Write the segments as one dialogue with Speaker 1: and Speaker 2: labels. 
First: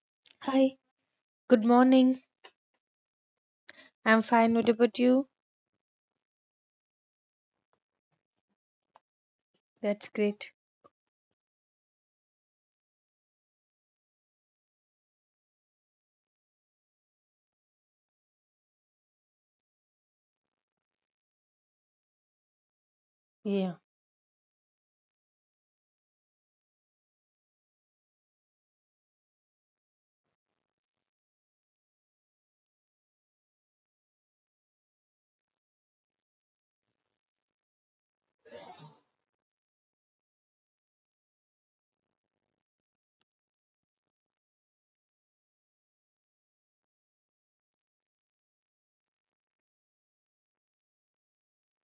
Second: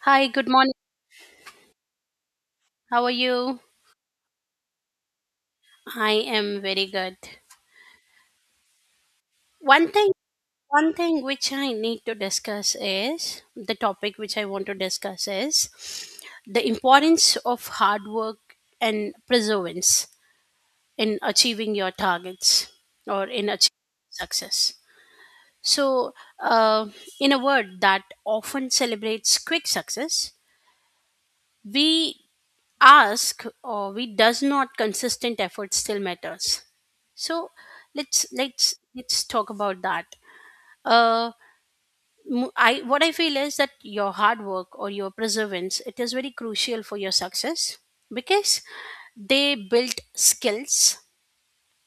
Speaker 1: Hi, good morning.
Speaker 2: Hi, good morning.
Speaker 1: How are you?
Speaker 2: I'm fine. What about you?
Speaker 1: I am very good. One
Speaker 2: That's
Speaker 1: thing
Speaker 2: great.
Speaker 1: one thing which I need to discuss is the topic which I want to discuss is the importance of hard work and perseverance in achieving your targets or in
Speaker 2: Yeah,
Speaker 1: achieving success. So, uh, in a word that often celebrates quick success, we ask or we does not consistent effort still matters, so let's talk about that. Uh mo- I What I feel is that your hard work or your perseverance, it is very crucial for your success, because they build skills,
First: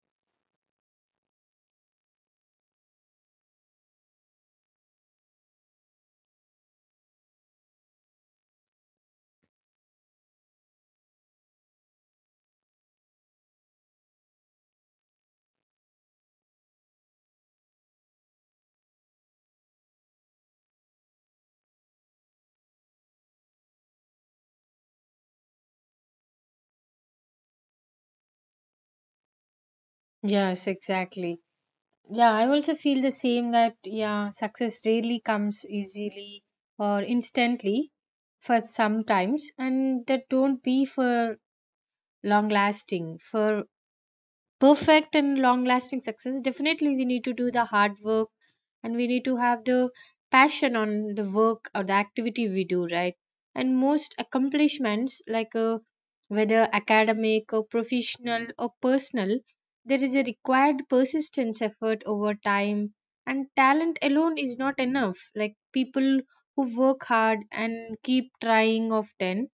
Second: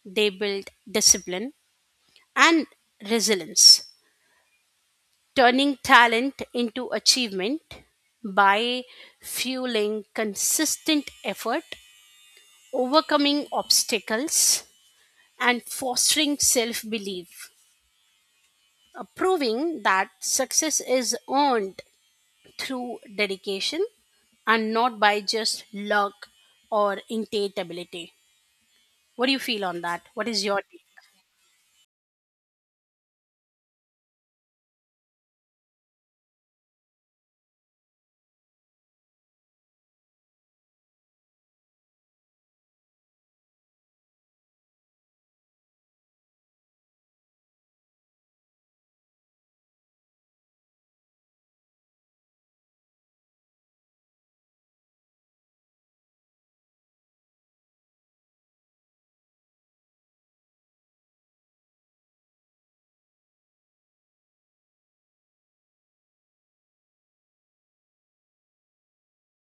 Speaker 1: they build discipline and resilience, turning talent into achievement by fueling consistent effort, overcoming obstacles, and fostering self belief, proving that success is earned through dedication and not by just luck or innate ability. What do you feel on that? What is your
Speaker 2: yes,
Speaker 1: take?
Speaker 2: exactly. Yeah, I also feel the same that, yeah, success rarely comes easily or instantly for sometimes, and that don't be for long lasting. For perfect and long lasting success definitely we need to do the hard work and we need to have the passion on the work or the activity we do, right, and most accomplishments like whether academic or professional or personal there is a required persistence effort over time, and talent alone is not enough, like people who work hard and keep trying often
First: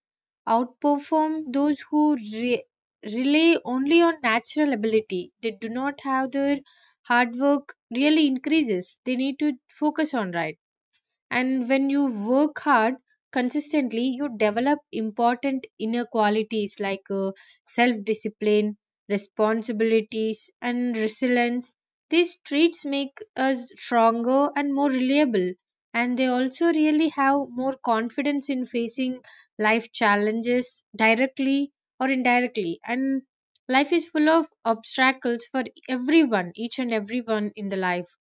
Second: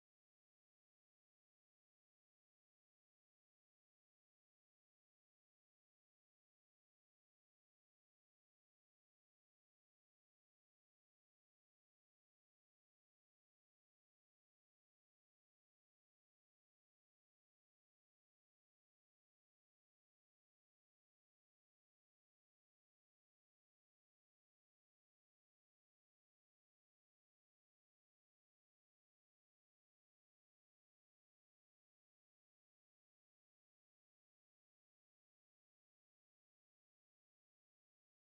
Speaker 2: outperform those who rely only on natural ability. They do not have their hard work really increases. They need to focus on right. And when you work hard consistently you develop important inner qualities like self discipline, responsibilities and resilience. These traits make us stronger and more reliable and they also really have more confidence in facing life challenges directly or indirectly. And life is full of obstacles for everyone, each and everyone in the life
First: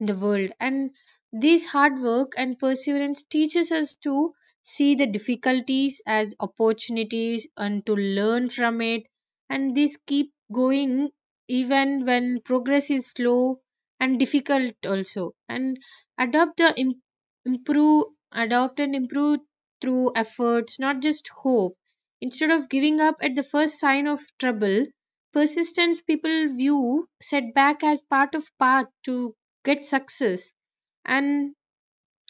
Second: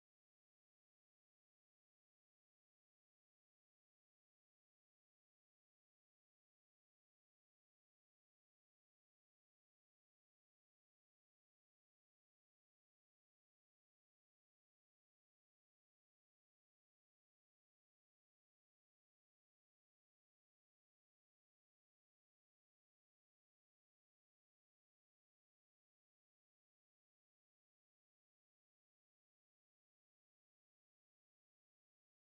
Speaker 2: in the world, and this hard work and perseverance teaches us to see the difficulties as opportunities and to learn from it, and this keep going even when progress is slow and difficult also. And adopt the im- improve, adopt and improve through efforts not just hope. Instead of giving up at the first sign of trouble, persistence people view setback as part of path to get success. And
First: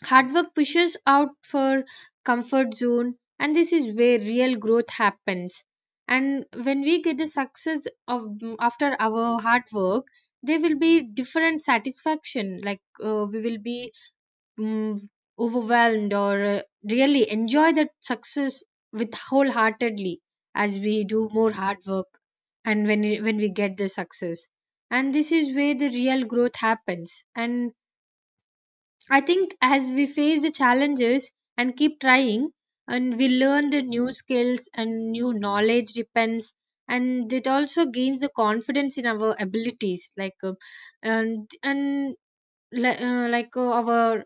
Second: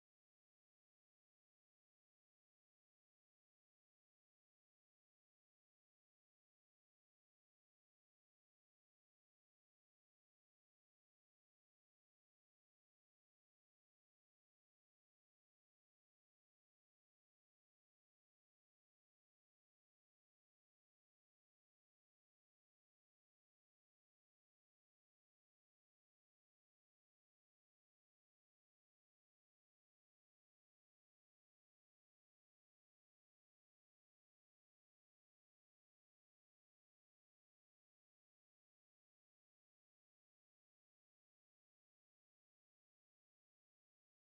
Speaker 2: hard work pushes out for comfort zone and this is where real growth happens. And when we get the success of after our hard work there will be different satisfaction like we will be mm, overwhelmed or really enjoy that success with wholeheartedly as we do more hard work. And when we get the success and this is where the real growth happens. And I think as we face the challenges and keep trying, and we learn the new skills and new knowledge depends, and it also gains the confidence in our abilities, like and and our,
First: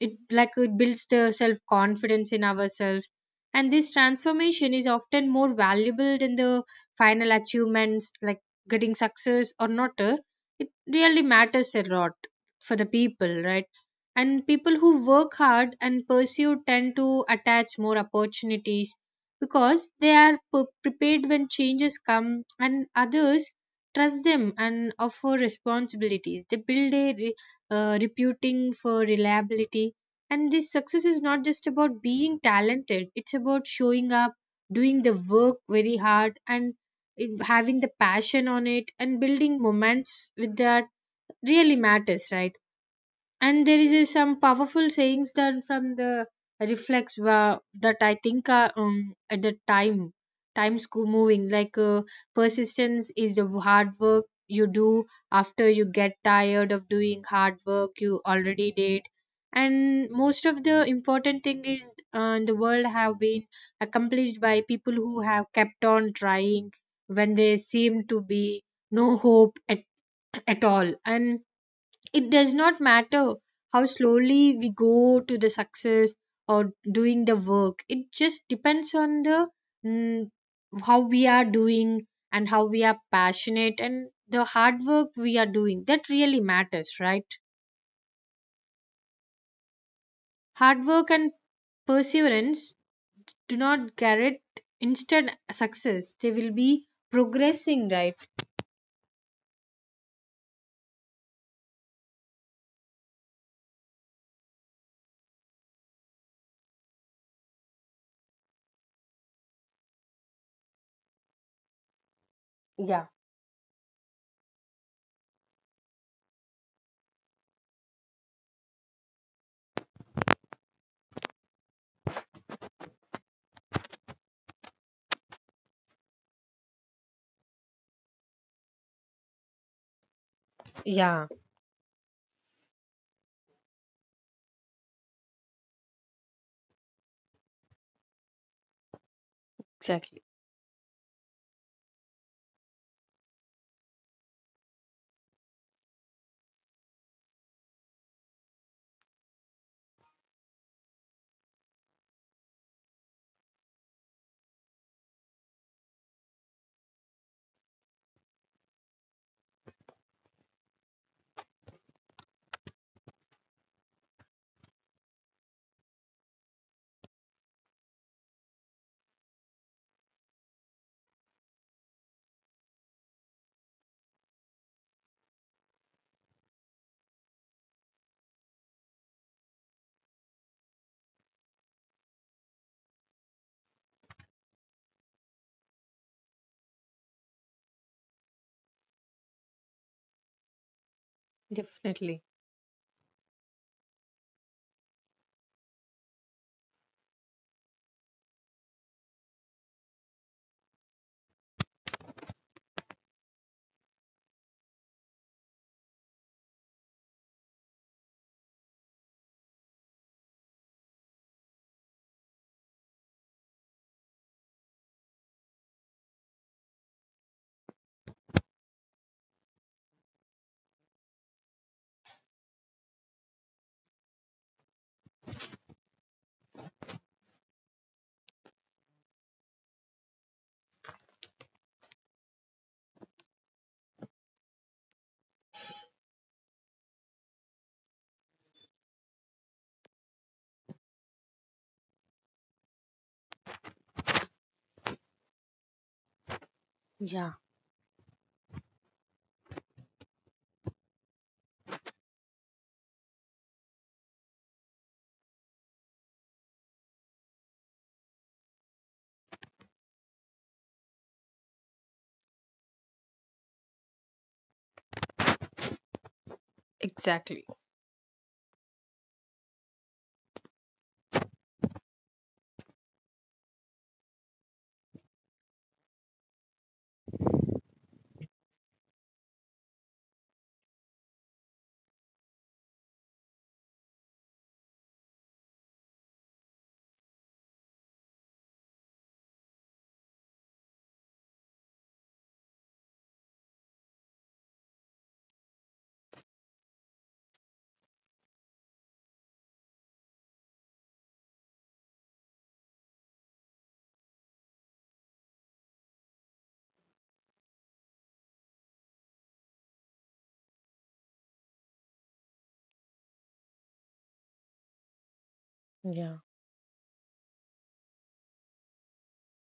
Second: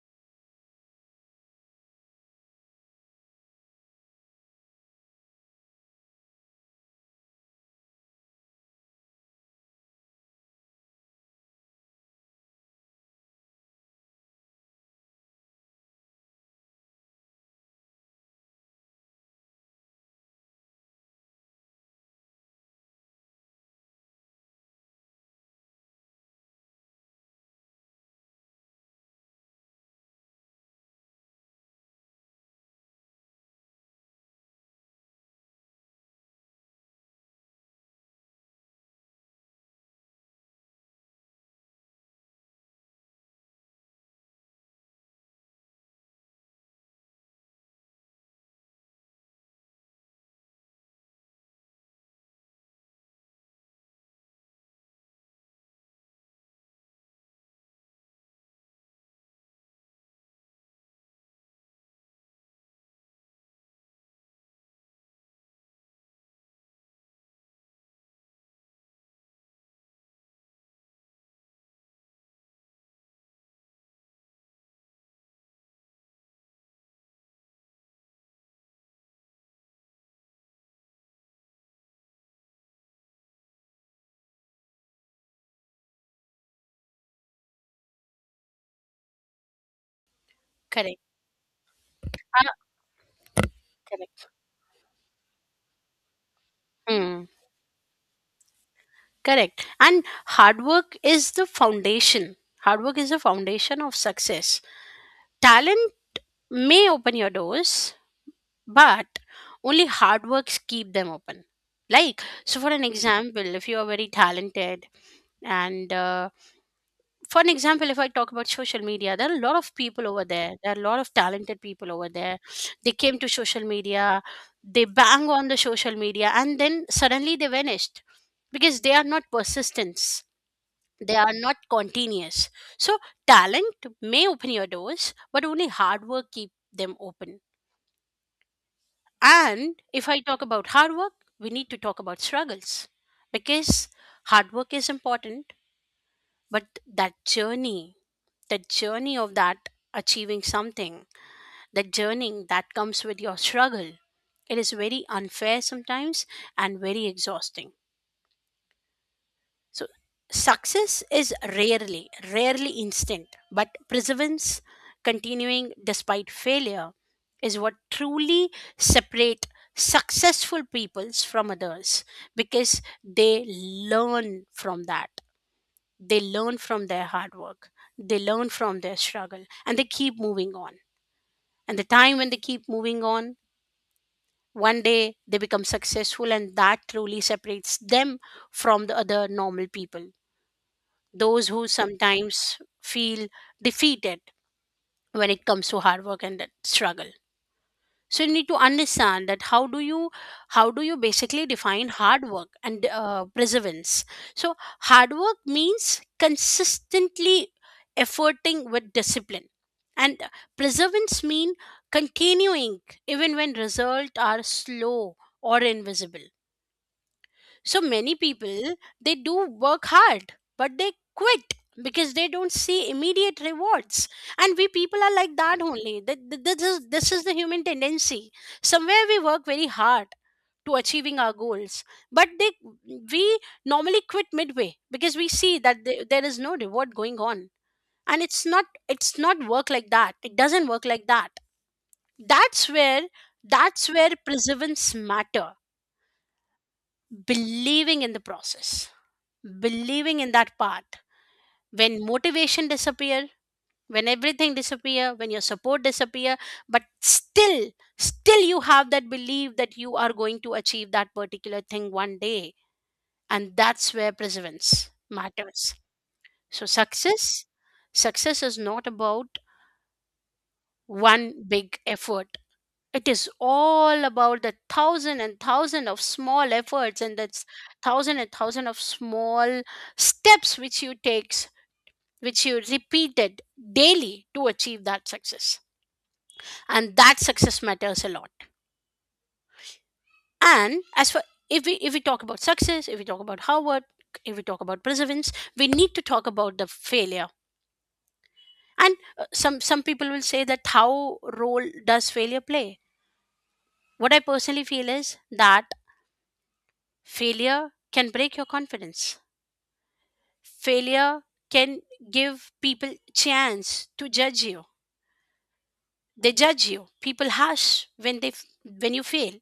Speaker 2: it it builds the self confidence in ourselves. And this transformation is often more valuable than the final achievements like getting success or not, it really matters a lot for the people, right, and people who work hard and pursue tend to attach more opportunities because they are prepared when changes come and others trust them and offer responsibilities they build a reputing for reliability. And this success is not just about being talented, it's about showing up, doing the work very hard, and having the passion on it, and building moments with that really matters, right? And there is a, some powerful sayings that from the that I think are at the time times go moving like persistence is the hard work you do after you get tired of doing hard work you already did. And most of the important thing is in the world have been accomplished by people who have kept on trying when they seem to be no hope at all. And it does not matter how slowly we go to the success or doing the work, it just depends on the mm, how we are doing and how we are passionate and the hard work we are doing that really matters, right? Hard
Speaker 1: Correct.
Speaker 2: work and
Speaker 1: Ah,
Speaker 2: perseverance do not
Speaker 1: correct.
Speaker 2: guarantee instant success, they will be
Speaker 1: Hmm.
Speaker 2: progressing, right?
Speaker 1: Correct. And hard work is the foundation. Hard work is the foundation of success. Talent may open your doors, but only hard works keep them open. Like, so for an
Speaker 2: Yeah.
Speaker 1: example, if you are very talented and for an example, if I talk about social media, there are a lot of people over there. There are a lot of talented people over there. They came to social media, they bang on the social media, and then suddenly they vanished because they are not persistence. They
Speaker 2: Yeah,
Speaker 1: are not continuous. So talent may open your doors, but only hard work keep them open. And if I
Speaker 2: exactly.
Speaker 1: talk about hard work, we need to talk about struggles, because hard work is important, but that journey of that achieving something, that journey that comes with your struggle, it is very unfair sometimes and very exhausting. So, success is rarely, rarely instant, but perseverance, continuing despite failure, is what truly separate successful peoples from others, because they learn from that, they learn from their hard work, they learn from their struggle, and they keep moving on. And the time when they keep moving on, one day they become successful, and that truly separates them from the other normal people. Those who
Speaker 2: Definitely.
Speaker 1: sometimes feel defeated when it comes to hard work and that struggle. So you need to understand that how do you basically define hard work and perseverance. So hard work means consistently efforting with discipline, and perseverance mean continuing even when results are slow or invisible. So many people, they do work hard, but they quit because they don't see immediate rewards. And we people are like that only. This is the human tendency. Somewhere we work very hard to achieving our goals, but they we normally quit midway because we see that there is no reward going on, and it's not work like that, it doesn't work like that. That's where that's where perseverance matter,
Speaker 2: Yeah,
Speaker 1: believing in the process, believing in that part, when motivation disappear, when everything disappear, when your support disappear, but still you have that belief that you are going to achieve that particular thing one day, and that's where perseverance matters. So success
Speaker 2: exactly.
Speaker 1: success is not about one big effort, it is all about the thousand and thousand of small efforts, and that's thousand and thousand of small steps which you takes, which you repeated daily to achieve that success, and that success matters a lot. And as for, if we talk about success, if we talk about howard, if we talk about perseverance, we need to talk about the failure. And some people will say that how role does failure play. What I personally feel is that failure can break your confidence. Failure can give people chance to judge you.
Speaker 2: Yeah.
Speaker 1: They judge you. People harsh when they, when you fail.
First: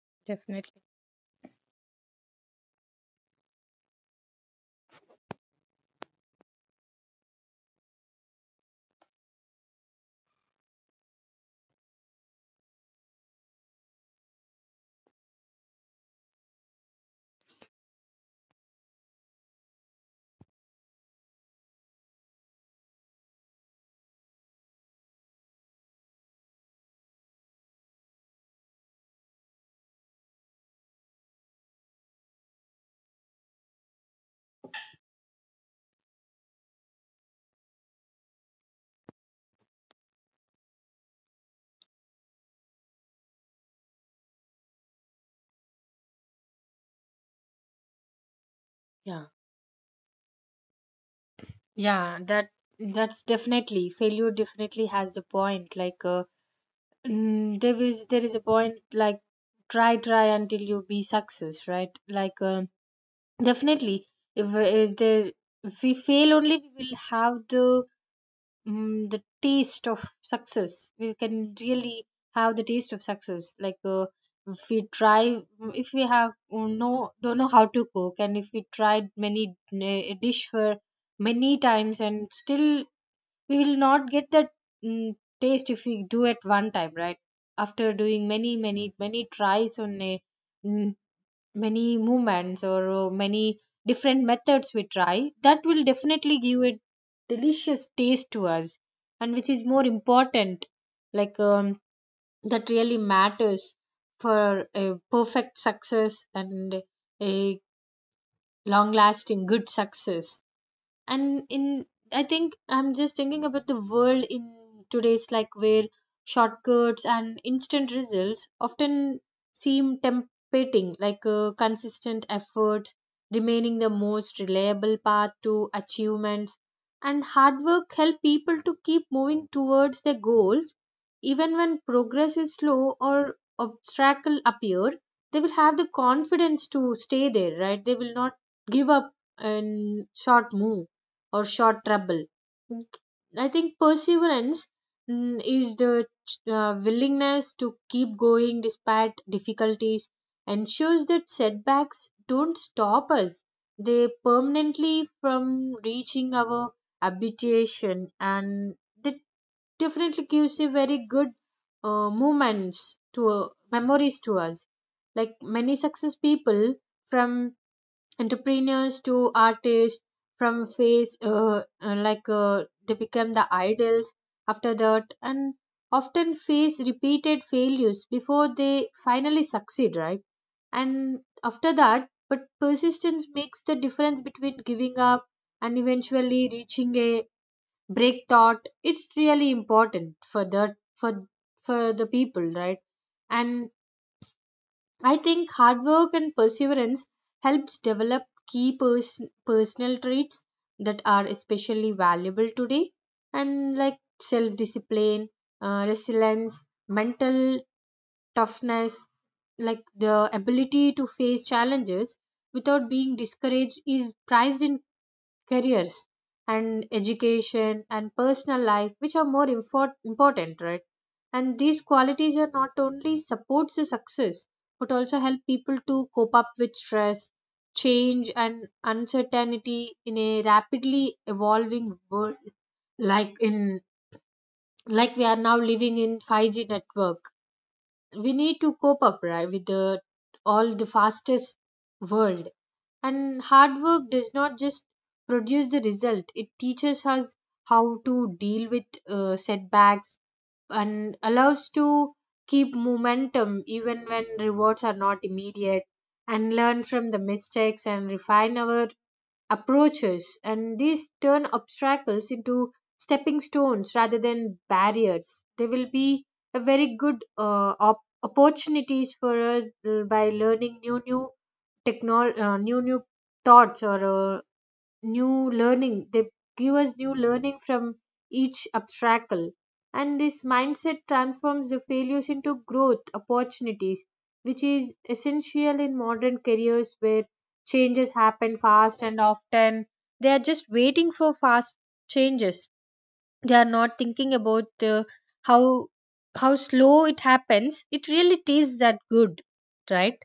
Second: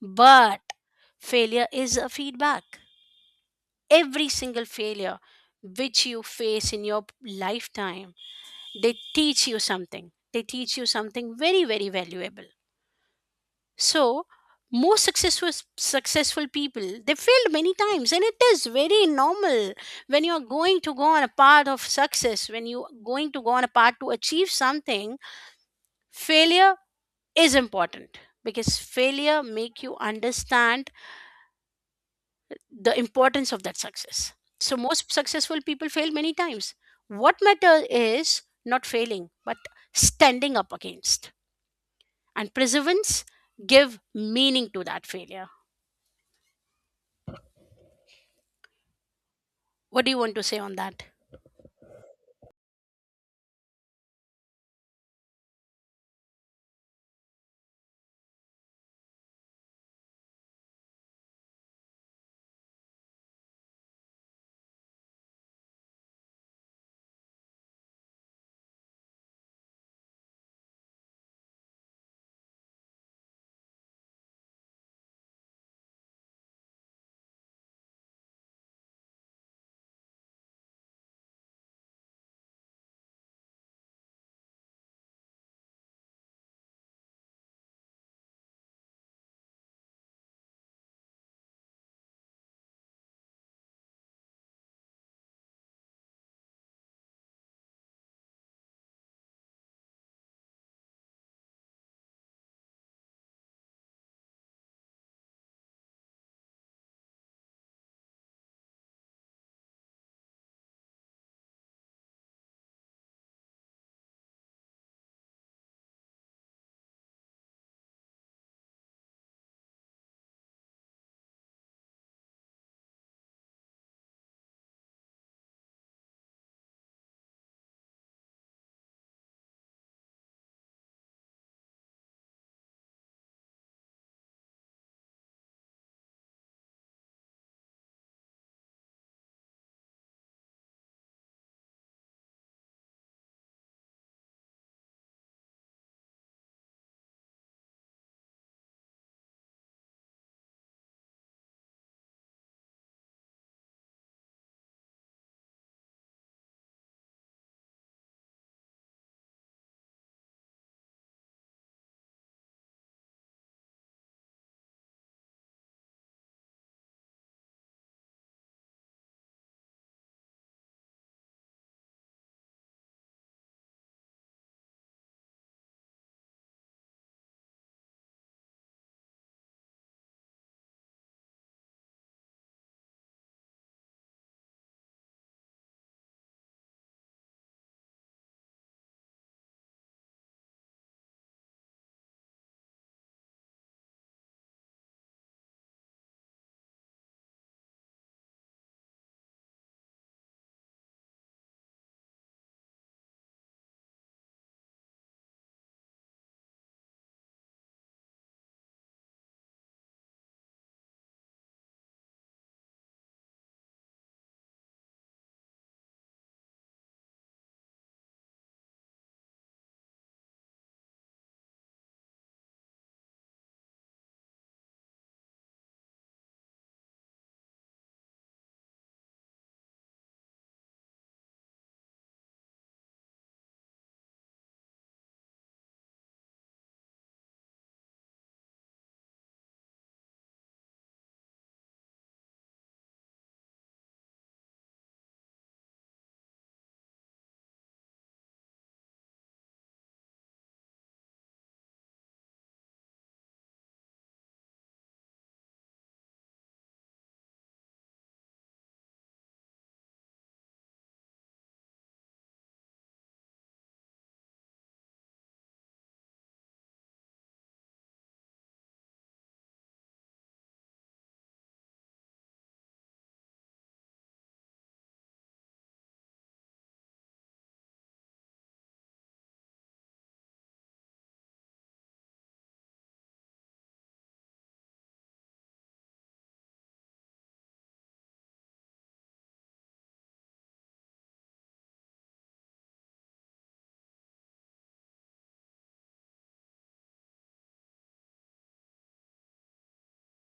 Speaker 1: But
Speaker 2: Definitely.
Speaker 1: failure is a feedback. Every single failure which you face in your lifetime, they teach you something. They teach you something very, very valuable. So most successful people, they failed many times, and it is very normal. When you are going to go on a path of success, when you are going to go on a path to achieve something, failure is important, because failure make you understand the importance of that success. So most successful people fail many times. What matter is not failing but standing up against, and perseverance give meaning to that failure.
Speaker 2: Yeah.
Speaker 1: What do you want to say on that?
Speaker 2: Yeah, that's definitely failure definitely has the point. Like there is a point like try until you be success, right? Like definitely. If there if we fail only we will have the the taste of success. We can really have the taste of success. Like if we try, if we have, no don't know how to cook and if we tried many dish for many times and still we will not get that mm, taste if we do at one time, right, after doing many many many tries on a mm, many movements or many different methods we try, that will definitely give a delicious taste to us and which is more important, like that really matters for a perfect success and a long lasting good success. And in I think I'm just thinking about the world in today's, like where shortcuts and instant results often seem tempting, like a consistent effort remaining the most reliable path to achievements, and hard work help people to keep moving towards their goals even when progress is slow or obstacle appear, they will have the confidence to stay there, right, they will not give up in short move or short trouble. I think perseverance, is the willingness to keep going despite difficulties and shows that setbacks don't stop us. They permanently from reaching our habitation, and that definitely gives a very good moments to memories to us. Like many success people from entrepreneurs to artists, from face like they become the idols after that, and often face repeated failures before they finally succeed, right, and after that but persistence makes the difference between giving up and eventually reaching a break thought, it's really important for that for the people, right. And I think hard work and perseverance helps develop key personal traits that are especially valuable today, and like self discipline, resilience, mental toughness, like the ability to face challenges without being discouraged is prized in careers and education and personal life which are more important, right. And these qualities are not only supports the success but also help people to cope up with stress, change and uncertainty in a rapidly evolving world, like in like we are now living in 5G network, we need to cope up, right, with the all the fastest world. And hard work does not just produce the result, it teaches us how to deal with setbacks and allows to keep momentum even when rewards are not immediate, and learn from the mistakes and refine our approaches, and these turn obstacles into stepping stones rather than barriers, they will be a very good opportunities for us, by learning new thoughts or new learning, they give us new learning from each obstacle. And this mindset transforms the failures into growth opportunities which is essential in modern careers where changes happen fast and often, they are just waiting for fast changes, they are not thinking about how slow it happens, it really tastes that good, right,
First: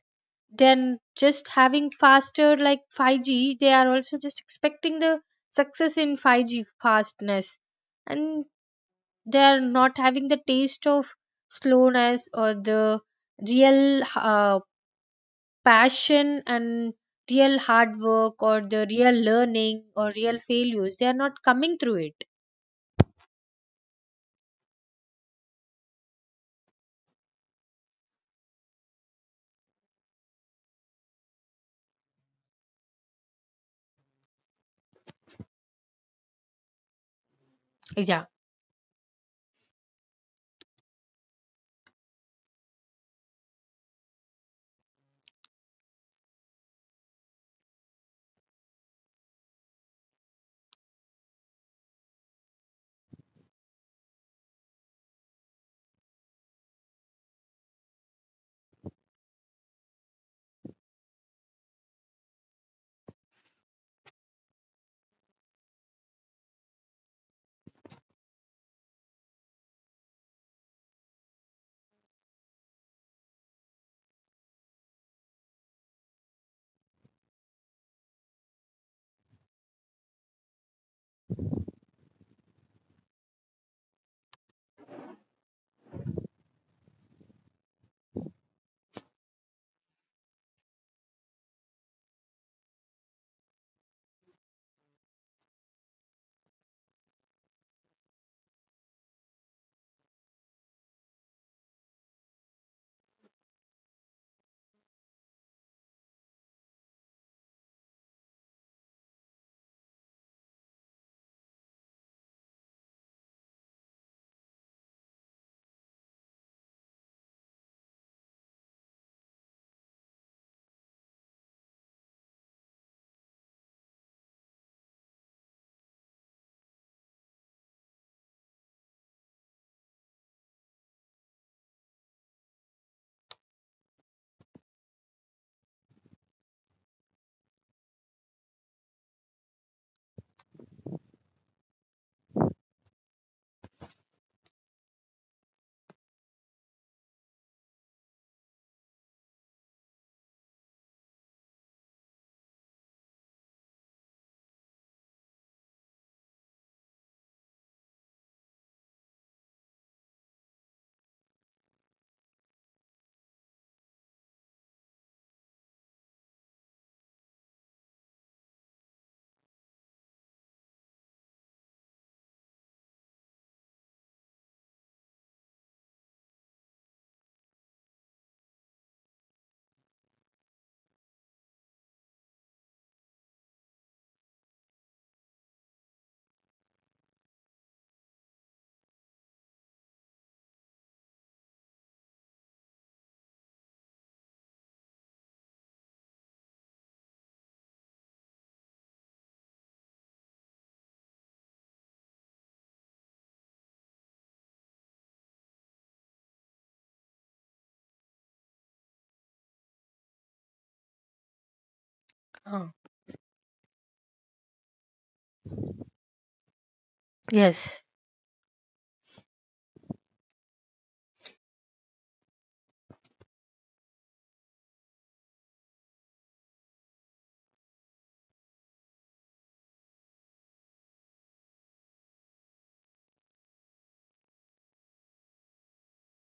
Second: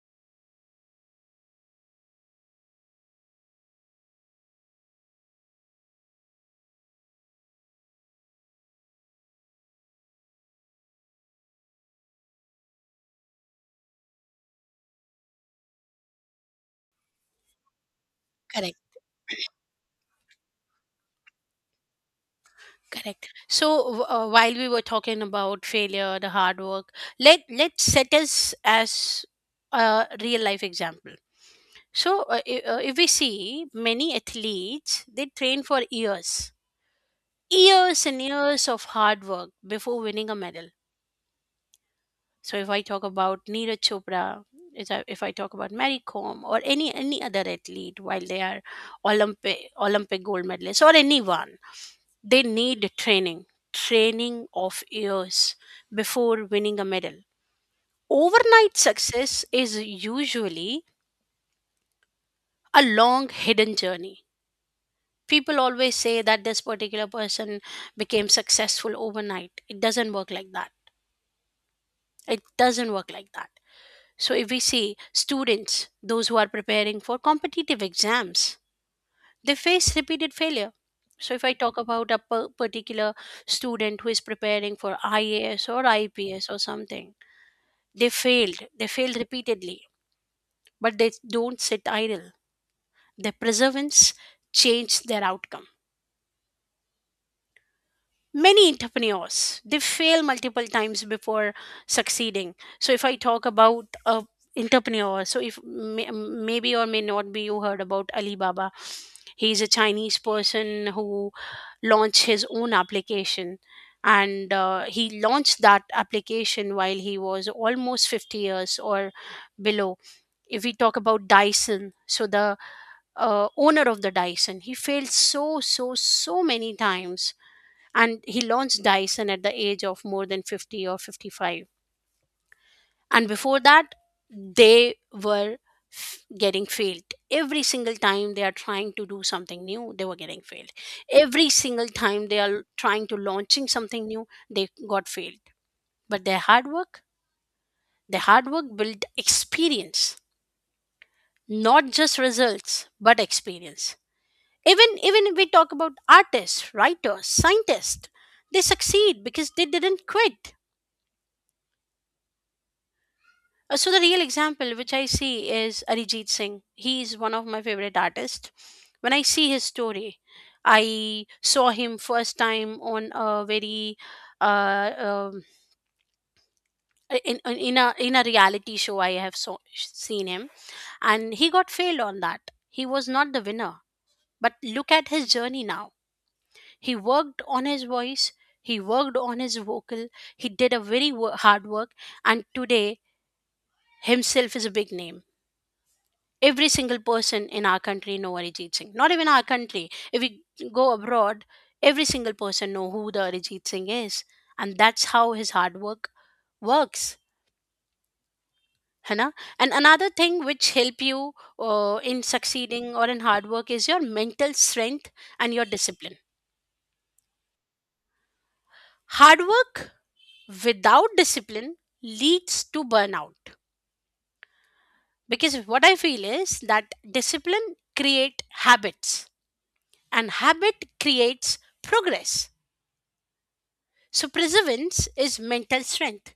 Speaker 2: then just having faster like 5G, they are also just expecting the success in 5G fastness, and they are not having the taste of slowness or the real passion and real hard work or
Speaker 1: Correct,
Speaker 2: the real learning or real failures. They are not coming through it.
Speaker 1: correct. So while we were talking about failure, the hard work, let's set us as a real life example. So if we see many athletes, they train for years, years and
Speaker 2: Yeah.
Speaker 1: years of hard work before winning a medal. So if I talk about Neeraj Chopra, if I talk about Mary Kom or any other athlete, while they are Olympic gold medalists or anyone. They need training, training of years before winning a medal. Overnight success is usually a long hidden journey. People always say that this particular person became successful overnight. It doesn't work like that. It doesn't work like that. So, if we see students, those who are preparing for competitive exams, they face repeated failure. So, if I talk about a particular student who is preparing for IAS or IPS or something, they failed. They failed repeatedly, but they don't sit idle. Their perseverance changed their outcome. Many entrepreneurs they fail multiple times before succeeding. So if I talk about a entrepreneur, so if may, maybe or may not be you heard about Alibaba, he's a Chinese person who launched his own application, and he launched that application while he was almost 50 years or below. If we talk about Dyson, so the owner of the Dyson, he failed so, so, so many times. And he launched Dyson at the age of more than 50 or 55. And before that, they were getting failed. Every single time they are trying to do something new, they were getting failed. Every single time they are trying to launching something new, they got failed. But their hard work built experience, not just results, but experience. Even if we talk about artists, writers, scientists, they succeed because they didn't quit. So the real example which I see is Arijit Singh. He is one of my favorite artists. When I see his story, I saw him first time on a very uh, um, in a reality show. I have seen him, and he got failed on that. He was not the winner, but look at his journey now. He worked on his voice, he worked on his vocal, he did a very hard work, and today himself is a big name. Every single person in our country know Arijit Singh. Not even our country. If we go abroad, every single person know who the Arijit Singh is, and that's how his hard work works. है ना? And another thing which help you in
Speaker 2: Uh,
Speaker 1: succeeding or in hard work is your mental strength and your discipline.
Speaker 2: yes,
Speaker 1: Hard work without discipline leads to burnout, because what I feel is that discipline create habits, and habit creates progress. So perseverance is mental strength,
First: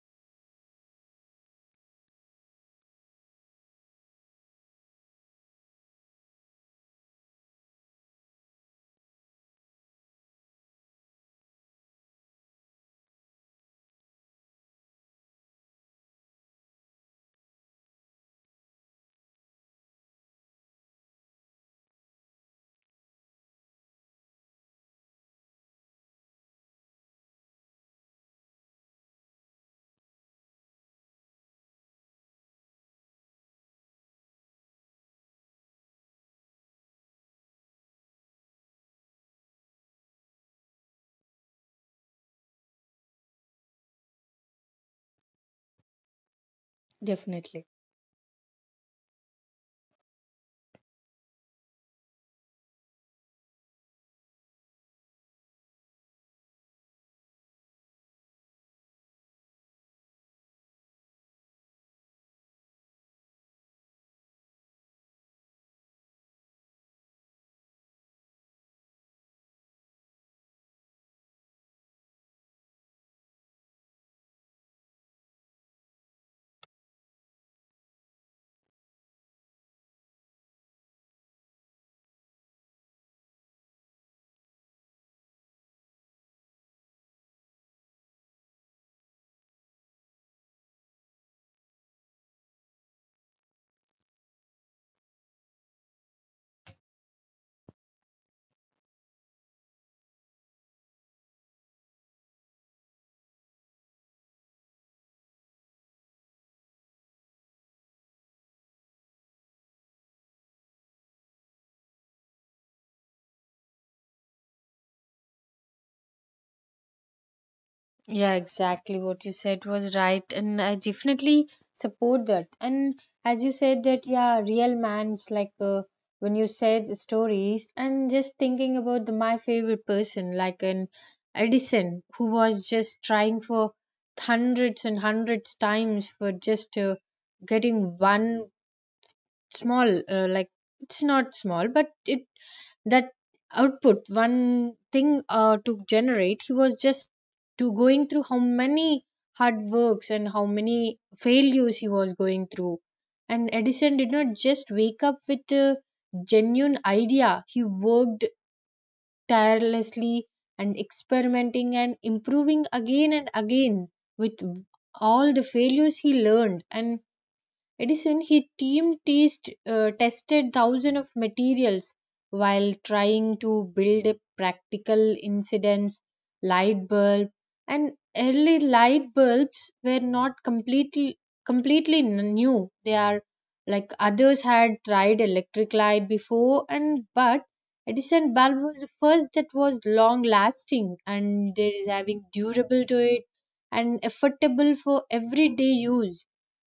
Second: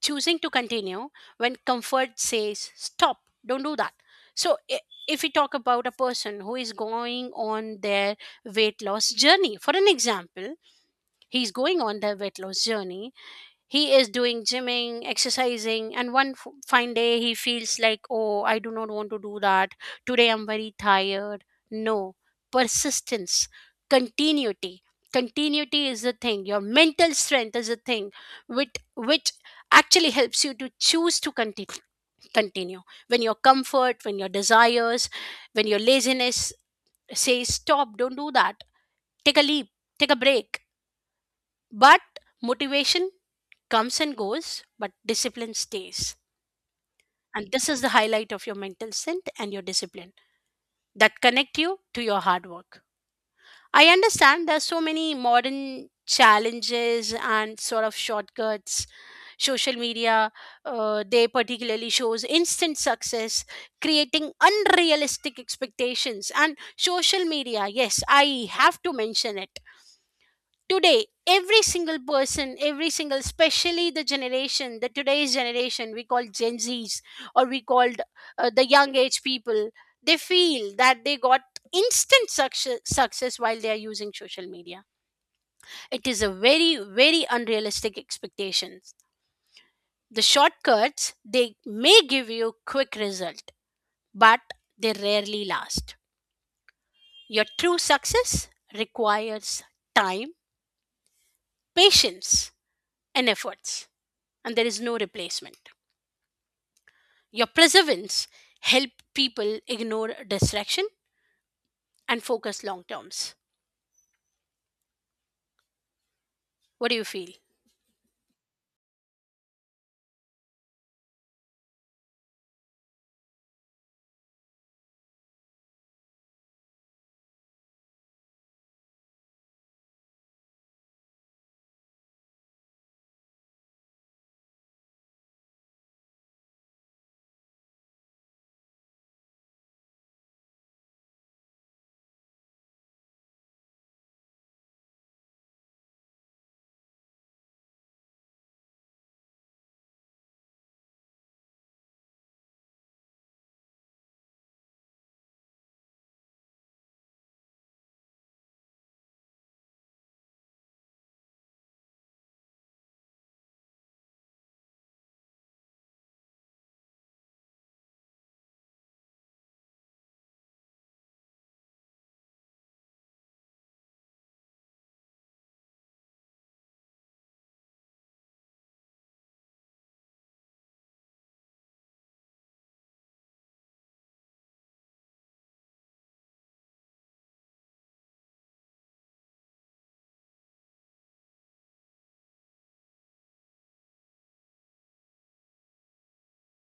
Speaker 1: choosing to continue when comfort says stop, don't do that. So if we talk about a person who is going on their weight loss journey, for an example, he's going on their weight loss journey, he is doing gymming, exercising, and one fine day he feels like, oh, I do not want to do that, today I'm very tired. No. Persistence, continuity, continuity is the thing, your mental strength is the thing, which actually helps you to choose to continue, continue when your comfort, when your desires, when your laziness says stop, don't do that, take a leap, take a break. But motivation comes and goes, but discipline stays. And
Speaker 2: definitely.
Speaker 1: this is the highlight of your mental strength and your discipline that connect you to your hard work. I understand there's so many modern challenges and sort of shortcuts. Social media, they particularly shows instant success, creating unrealistic expectations. And social media, yes, I have to mention it. Today, every single person, every single, especially the generation, the today's generation we call gen z's, or we called the young age people, they feel that they got success while they are using social media. It is a very, very unrealistic expectations. The shortcuts they may give you quick result, but they rarely last. Your true success requires time, patience, and efforts, and there is no replacement. Your perseverance help people ignore distraction and focus long terms. What do you feel?
Speaker 2: Yeah, exactly. What you said was right, and I definitely support that. And as you said that, yeah, real man's like, when you said the stories, and just thinking about the, my favorite person, like an Edison, who was just trying for hundreds and hundreds times for just getting one small, like it's not small, but it, that output one thing to generate, he was just to going through how many hard works and how many failures he was going through. And Edison did not just wake up with a genuine idea, he worked tirelessly and experimenting and improving again and again, with all the failures he learned. And Edison, he team teased, tested thousands of materials while trying to build a practical incidents light bulb. And early light bulbs were not completely new, they are like others had tried electric light before and but Edison bulb was the first that was long lasting and there is having durable to it and affordable for everyday use.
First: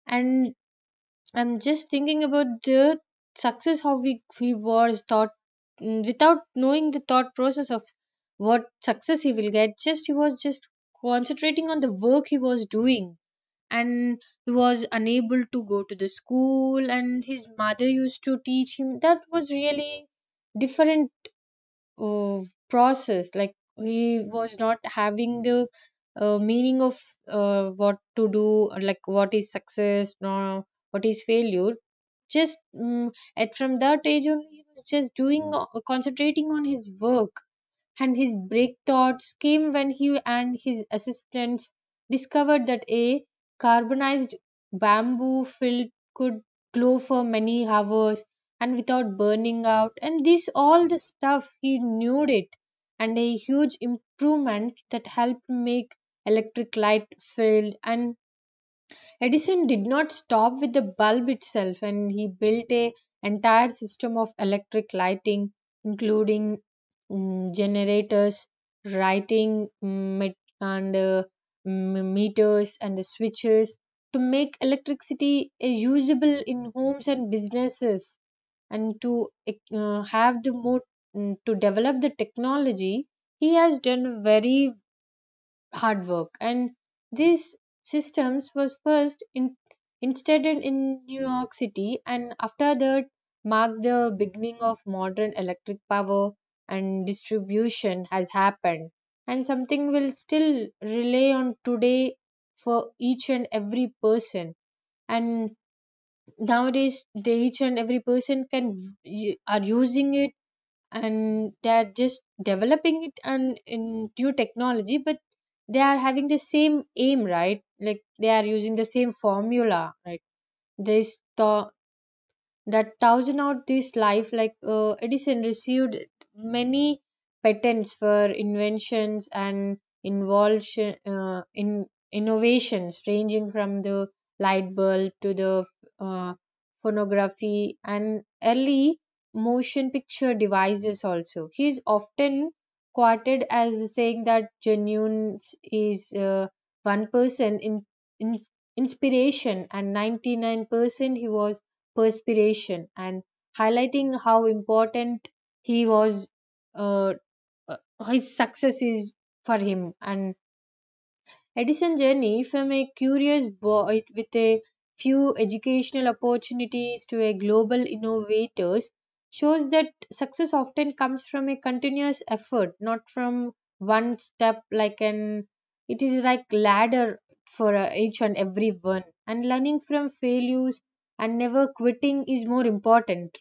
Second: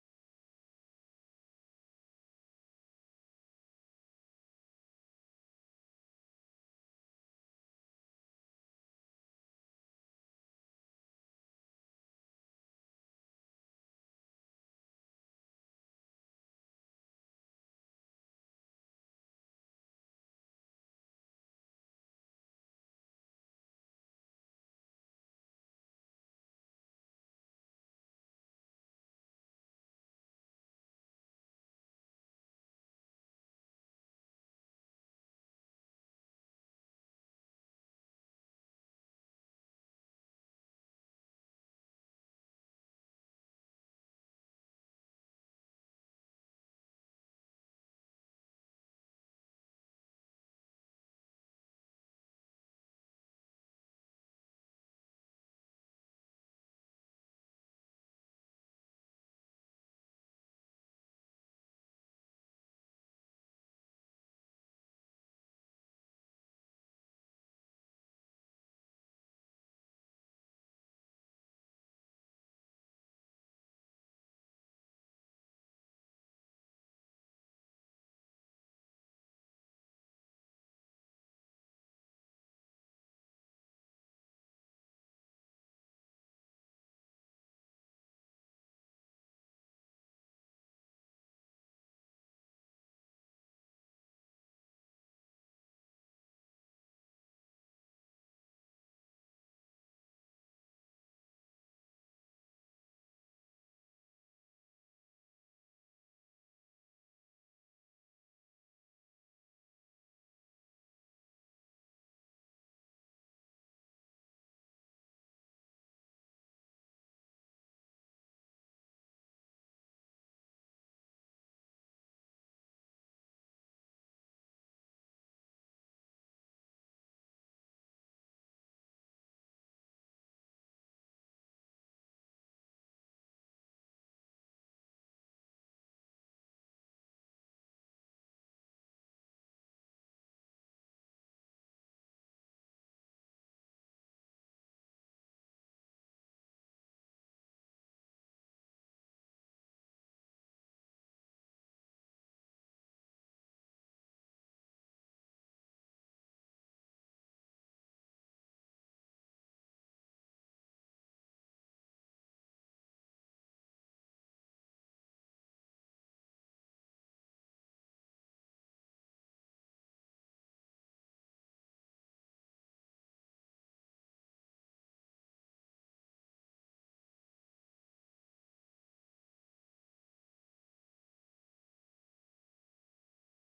Speaker 2: And I'm just thinking about the success, how we he was thought, without knowing the thought process of what success he will get. Just he was just concentrating on the work he was doing, and he was unable to go to the school and his mother used to teach him, that was really different uh, process like he was not having the meaning of what to do or like what is success, no, what is failure, just at from that age only he was just doing, concentrating on his work. And his break thoughts came when he and his assistants discovered that a carbonized bamboo filled could glow for many hours and without burning out, and this all the stuff he knew it, and a huge improvement that helped make electric light filled. And Edison did not stop with the bulb itself, and he built a entire system of electric lighting including, generators, writing, meters and the switches to make electricity usable in homes and businesses, and to have the more, to develop the technology he has done very hard work. And these systems was first instated in New York City, and after that marked the beginning of modern electric power and distribution has happened, and something will still rely on today for each and every person. And nowadays they, each and every person can are using it, and they are just developing it and in new technology, but they are having the same aim, right, like they are using the same formula, right, this thought that thousand out this life, like Edison received many patents for inventions and involution in innovations ranging from the light bulb to the uh, phonography and early motion picture devices, also he is often quoted as saying that genuine is one person in inspiration and 99% he was perspiration, and highlighting how important he was, uh, uh, his success is for him. And Edison journey from a curious boy with a few educational opportunities to a global innovators shows that success often comes from a continuous effort, not from one step, like an it is like ladder for each and every one. And learning from failures and never quitting is more important.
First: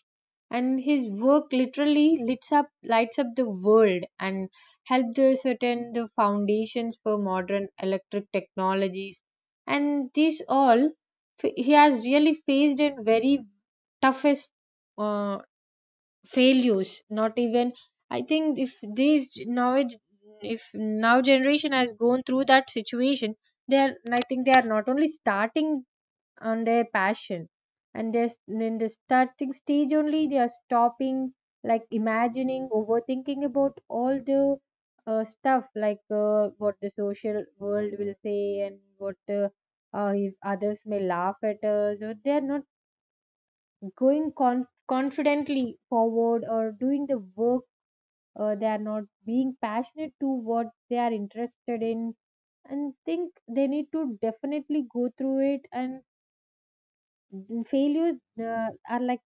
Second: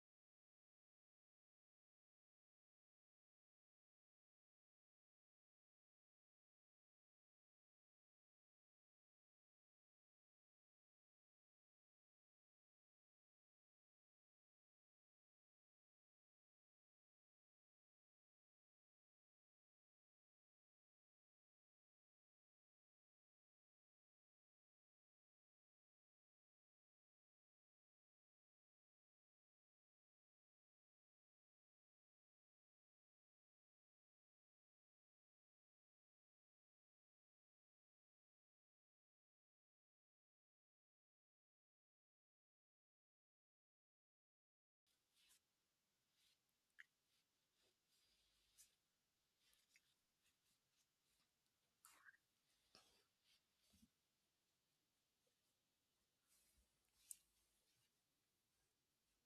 Speaker 2: And his work literally lights up the world, and helped, certain the foundations for modern electric technologies, and these all he has really faced in very toughest uh, failures, not even I think if these knowledge, if now generation has gone through that situation, they are I think they are not only starting on their passion, and they're in the starting stage only they are stopping, like imagining overthinking about all the stuff like what the social world will say, and what, if others may laugh at us, or they are not going confidently forward or doing the work, they are not being passionate to what they are interested in, and think they need to definitely go through it. And mm, failure are like,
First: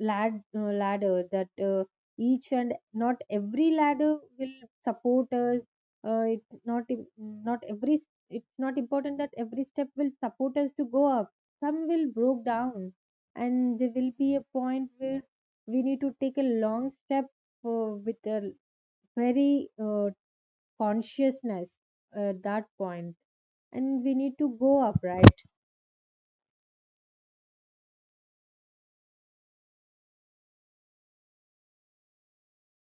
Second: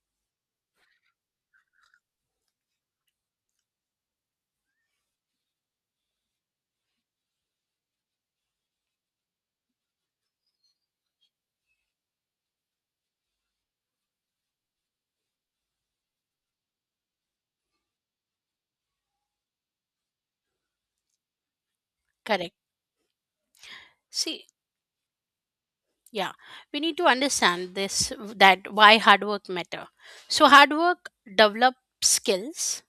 Speaker 2: ladder that, each and not every ladder will support us, it not every it's not important that every step will support us to go up, some will broke down, and there will be a point where we need to take a long step with a very, consciousness at
Speaker 1: Correct.
Speaker 2: that point, and we need
Speaker 1: See,
Speaker 2: to go up, right.
Speaker 1: yeah, we need to understand this that why hard work matter. So hard work develop skills,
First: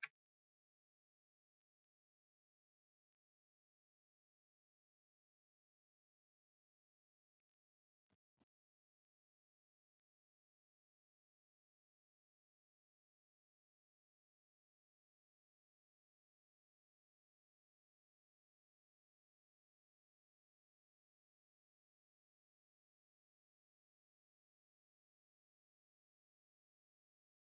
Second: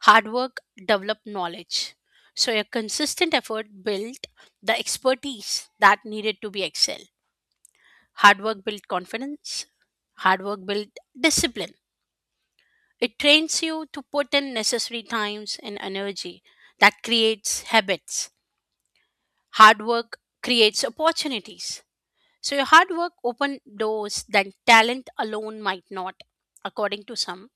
Speaker 1: hard work develop knowledge. So your consistent effort built the expertise that needed to be excel. Hard work build confidence, hard work build discipline. It trains you to put in necessary times and energy that creates habits. Hard work creates opportunities. So your hard work open doors that talent alone might not, according to some.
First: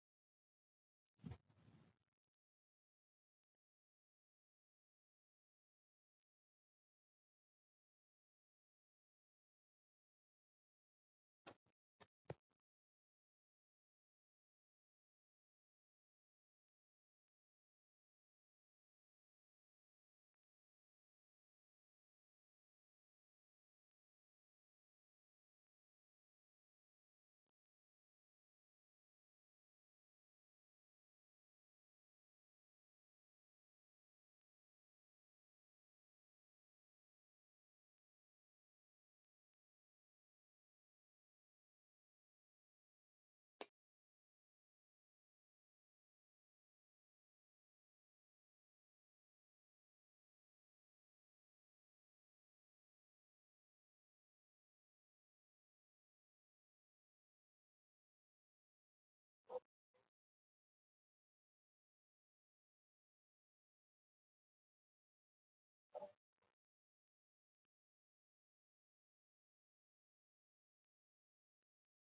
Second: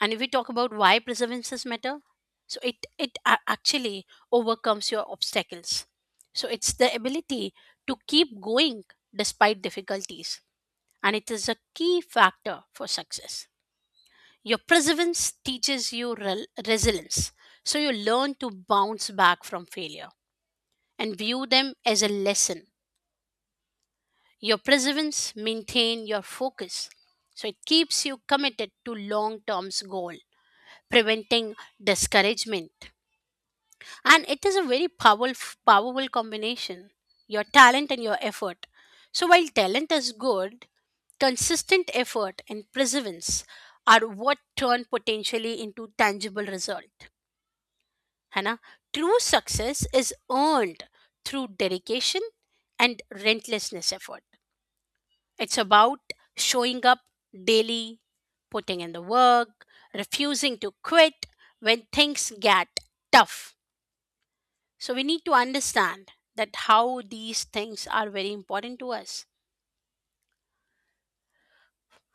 Speaker 1: And if we talk about why perseverances matter, so it actually overcomes your obstacles. So it's the ability to keep going despite difficulties, and it is a key factor for success. Your perseverance teaches you resilience. So you learn to bounce back from failure and view them as a lesson. Your perseverance maintain your focus. So it keeps you committed to long-term goal, preventing discouragement. And it is a very powerful combination, your talent and your effort. So while talent is good, consistent effort and perseverance are what turn potentially into tangible result. है ना. True success is earned through dedication and relentlessness effort. It's about showing up daily, putting in the work, refusing to quit when things get tough. So we need to understand that how these things are very important to us.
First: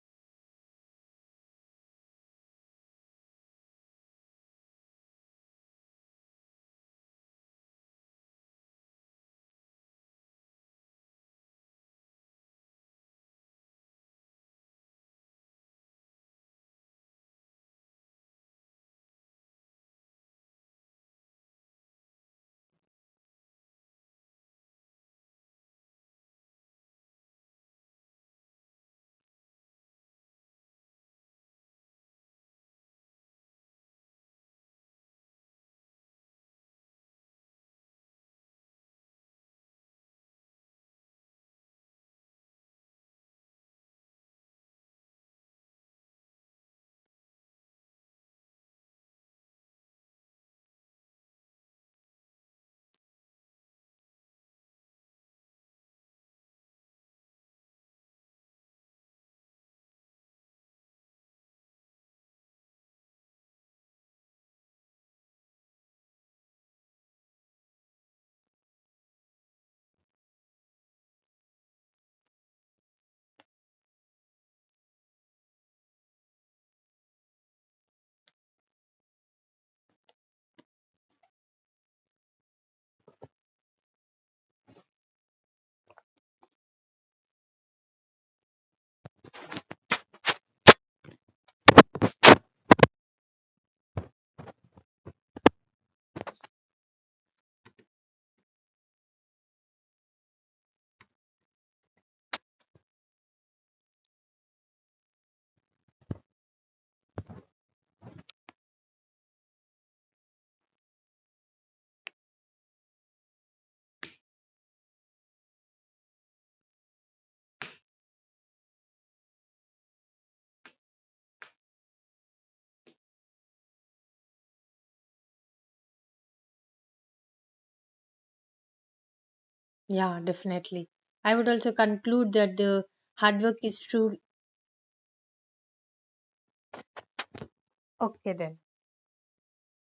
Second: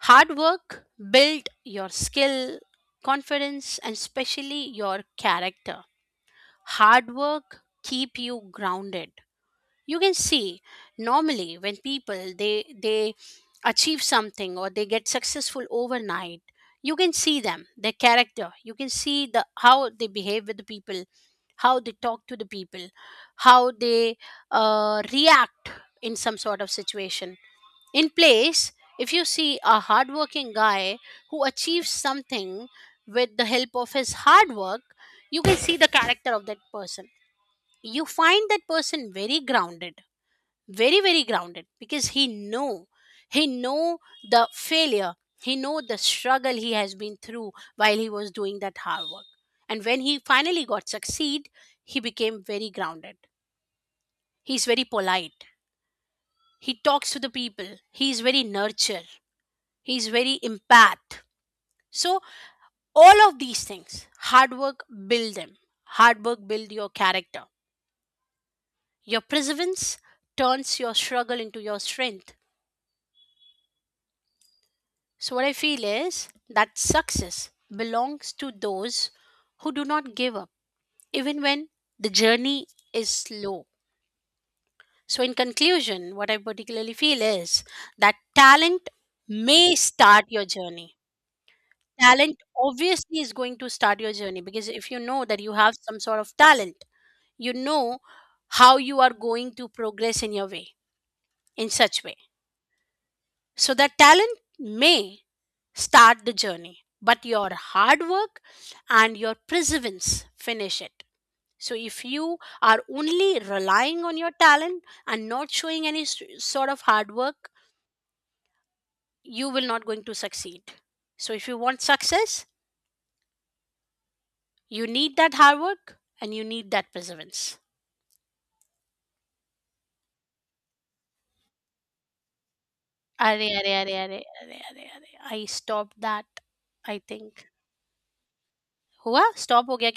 Speaker 1: Hard work build your skill, confidence, and especially your character. Hard work keep you grounded. You can see, normally, when people they achieve something or they get successful overnight, you can see them their character, you can see the how they behave with the people, how they talk to the people, how they react in some sort of situation, in place. If you see a hardworking guy who achieves something with the help of his hard work, you can see the character of that person. You find that person very grounded, very very grounded, because he know the failure, he know the struggle he has been through while he was doing that hard work, and when he finally got succeed, he became very grounded, he's very polite, he talks to the people, he's very nurture, he's very empath. So all of these things, hard work build them, hard work build your character, your perseverance turns your struggle into your strength. So, what I feel is that success belongs to those who do not give up, even when the journey is slow. So, in conclusion, what I particularly feel is that talent may start your journey. Talent obviously is going to start your journey, because if you know that you have some sort of talent, you know how you are going to progress in your way, in such way. So that talent may start the journey, but your hard work and your perseverance finish it. So if you are only relying on your talent and not showing any sort of hard work, you will not going to succeed. So if you want success, you need that hard work and you need that perseverance.
Speaker 2: Yeah, definitely. I would also conclude that the hard
Speaker 1: Arre,
Speaker 2: work
Speaker 1: arre,
Speaker 2: is
Speaker 1: arre,
Speaker 2: true.
Speaker 1: arre, arre, arre, arre. I stopped that, I think.
Speaker 2: Okay, then.
Speaker 1: हुआ? Stop हो गया क्या?